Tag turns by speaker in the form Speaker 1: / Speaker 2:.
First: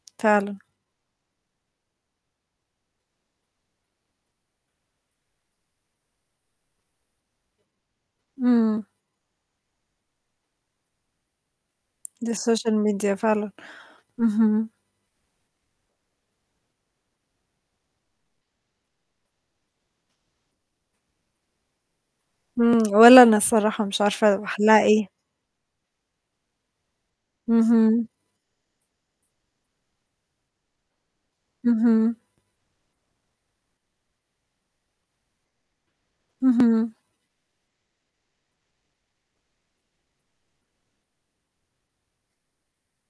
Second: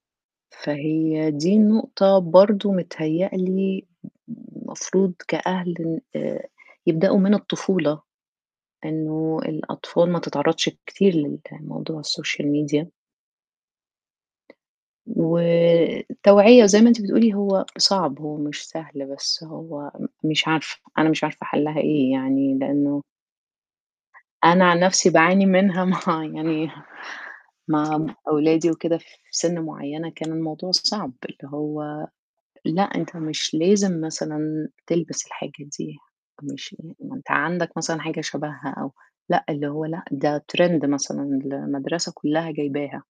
Speaker 1: فعلًا.
Speaker 2: فهي دي النقطة، برضه متهيأ لي مفروض كأهل آآ يبدأوا من الطفولة.
Speaker 1: امم.
Speaker 2: إنه الأطفال ما تتعرضش كتير للموضوع
Speaker 1: دي
Speaker 2: الsocial
Speaker 1: الsocial
Speaker 2: media.
Speaker 1: media فعلًا. اهم.
Speaker 2: والتوعية زَي ما أنتِ بتقولي، هو صعب، هو مش سهل، بس هو م مش عارفة، أنا مش عارفة حَلّها إيه؟ يعني
Speaker 1: امم.
Speaker 2: لأنه
Speaker 1: ولا أنا الصراحة، مش عارفة
Speaker 2: أنا عن
Speaker 1: حَلّها
Speaker 2: نفسي
Speaker 1: إيه؟
Speaker 2: باعاني منها مع يعني مع
Speaker 1: اهم.
Speaker 2: أولادي وكده، في سن معيّنة كان الموضوع صعب، اللي هو
Speaker 1: اهم.
Speaker 2: لأ، أنت مش لازم مثلًا تلبس الحاجة دي، مش
Speaker 1: اهم.
Speaker 2: لا ما أنت عندك مثلًا حاجة شَبها، أو لأ، اللي هو لأ، ده trend مثلًا المدرسة كلّها جايبها.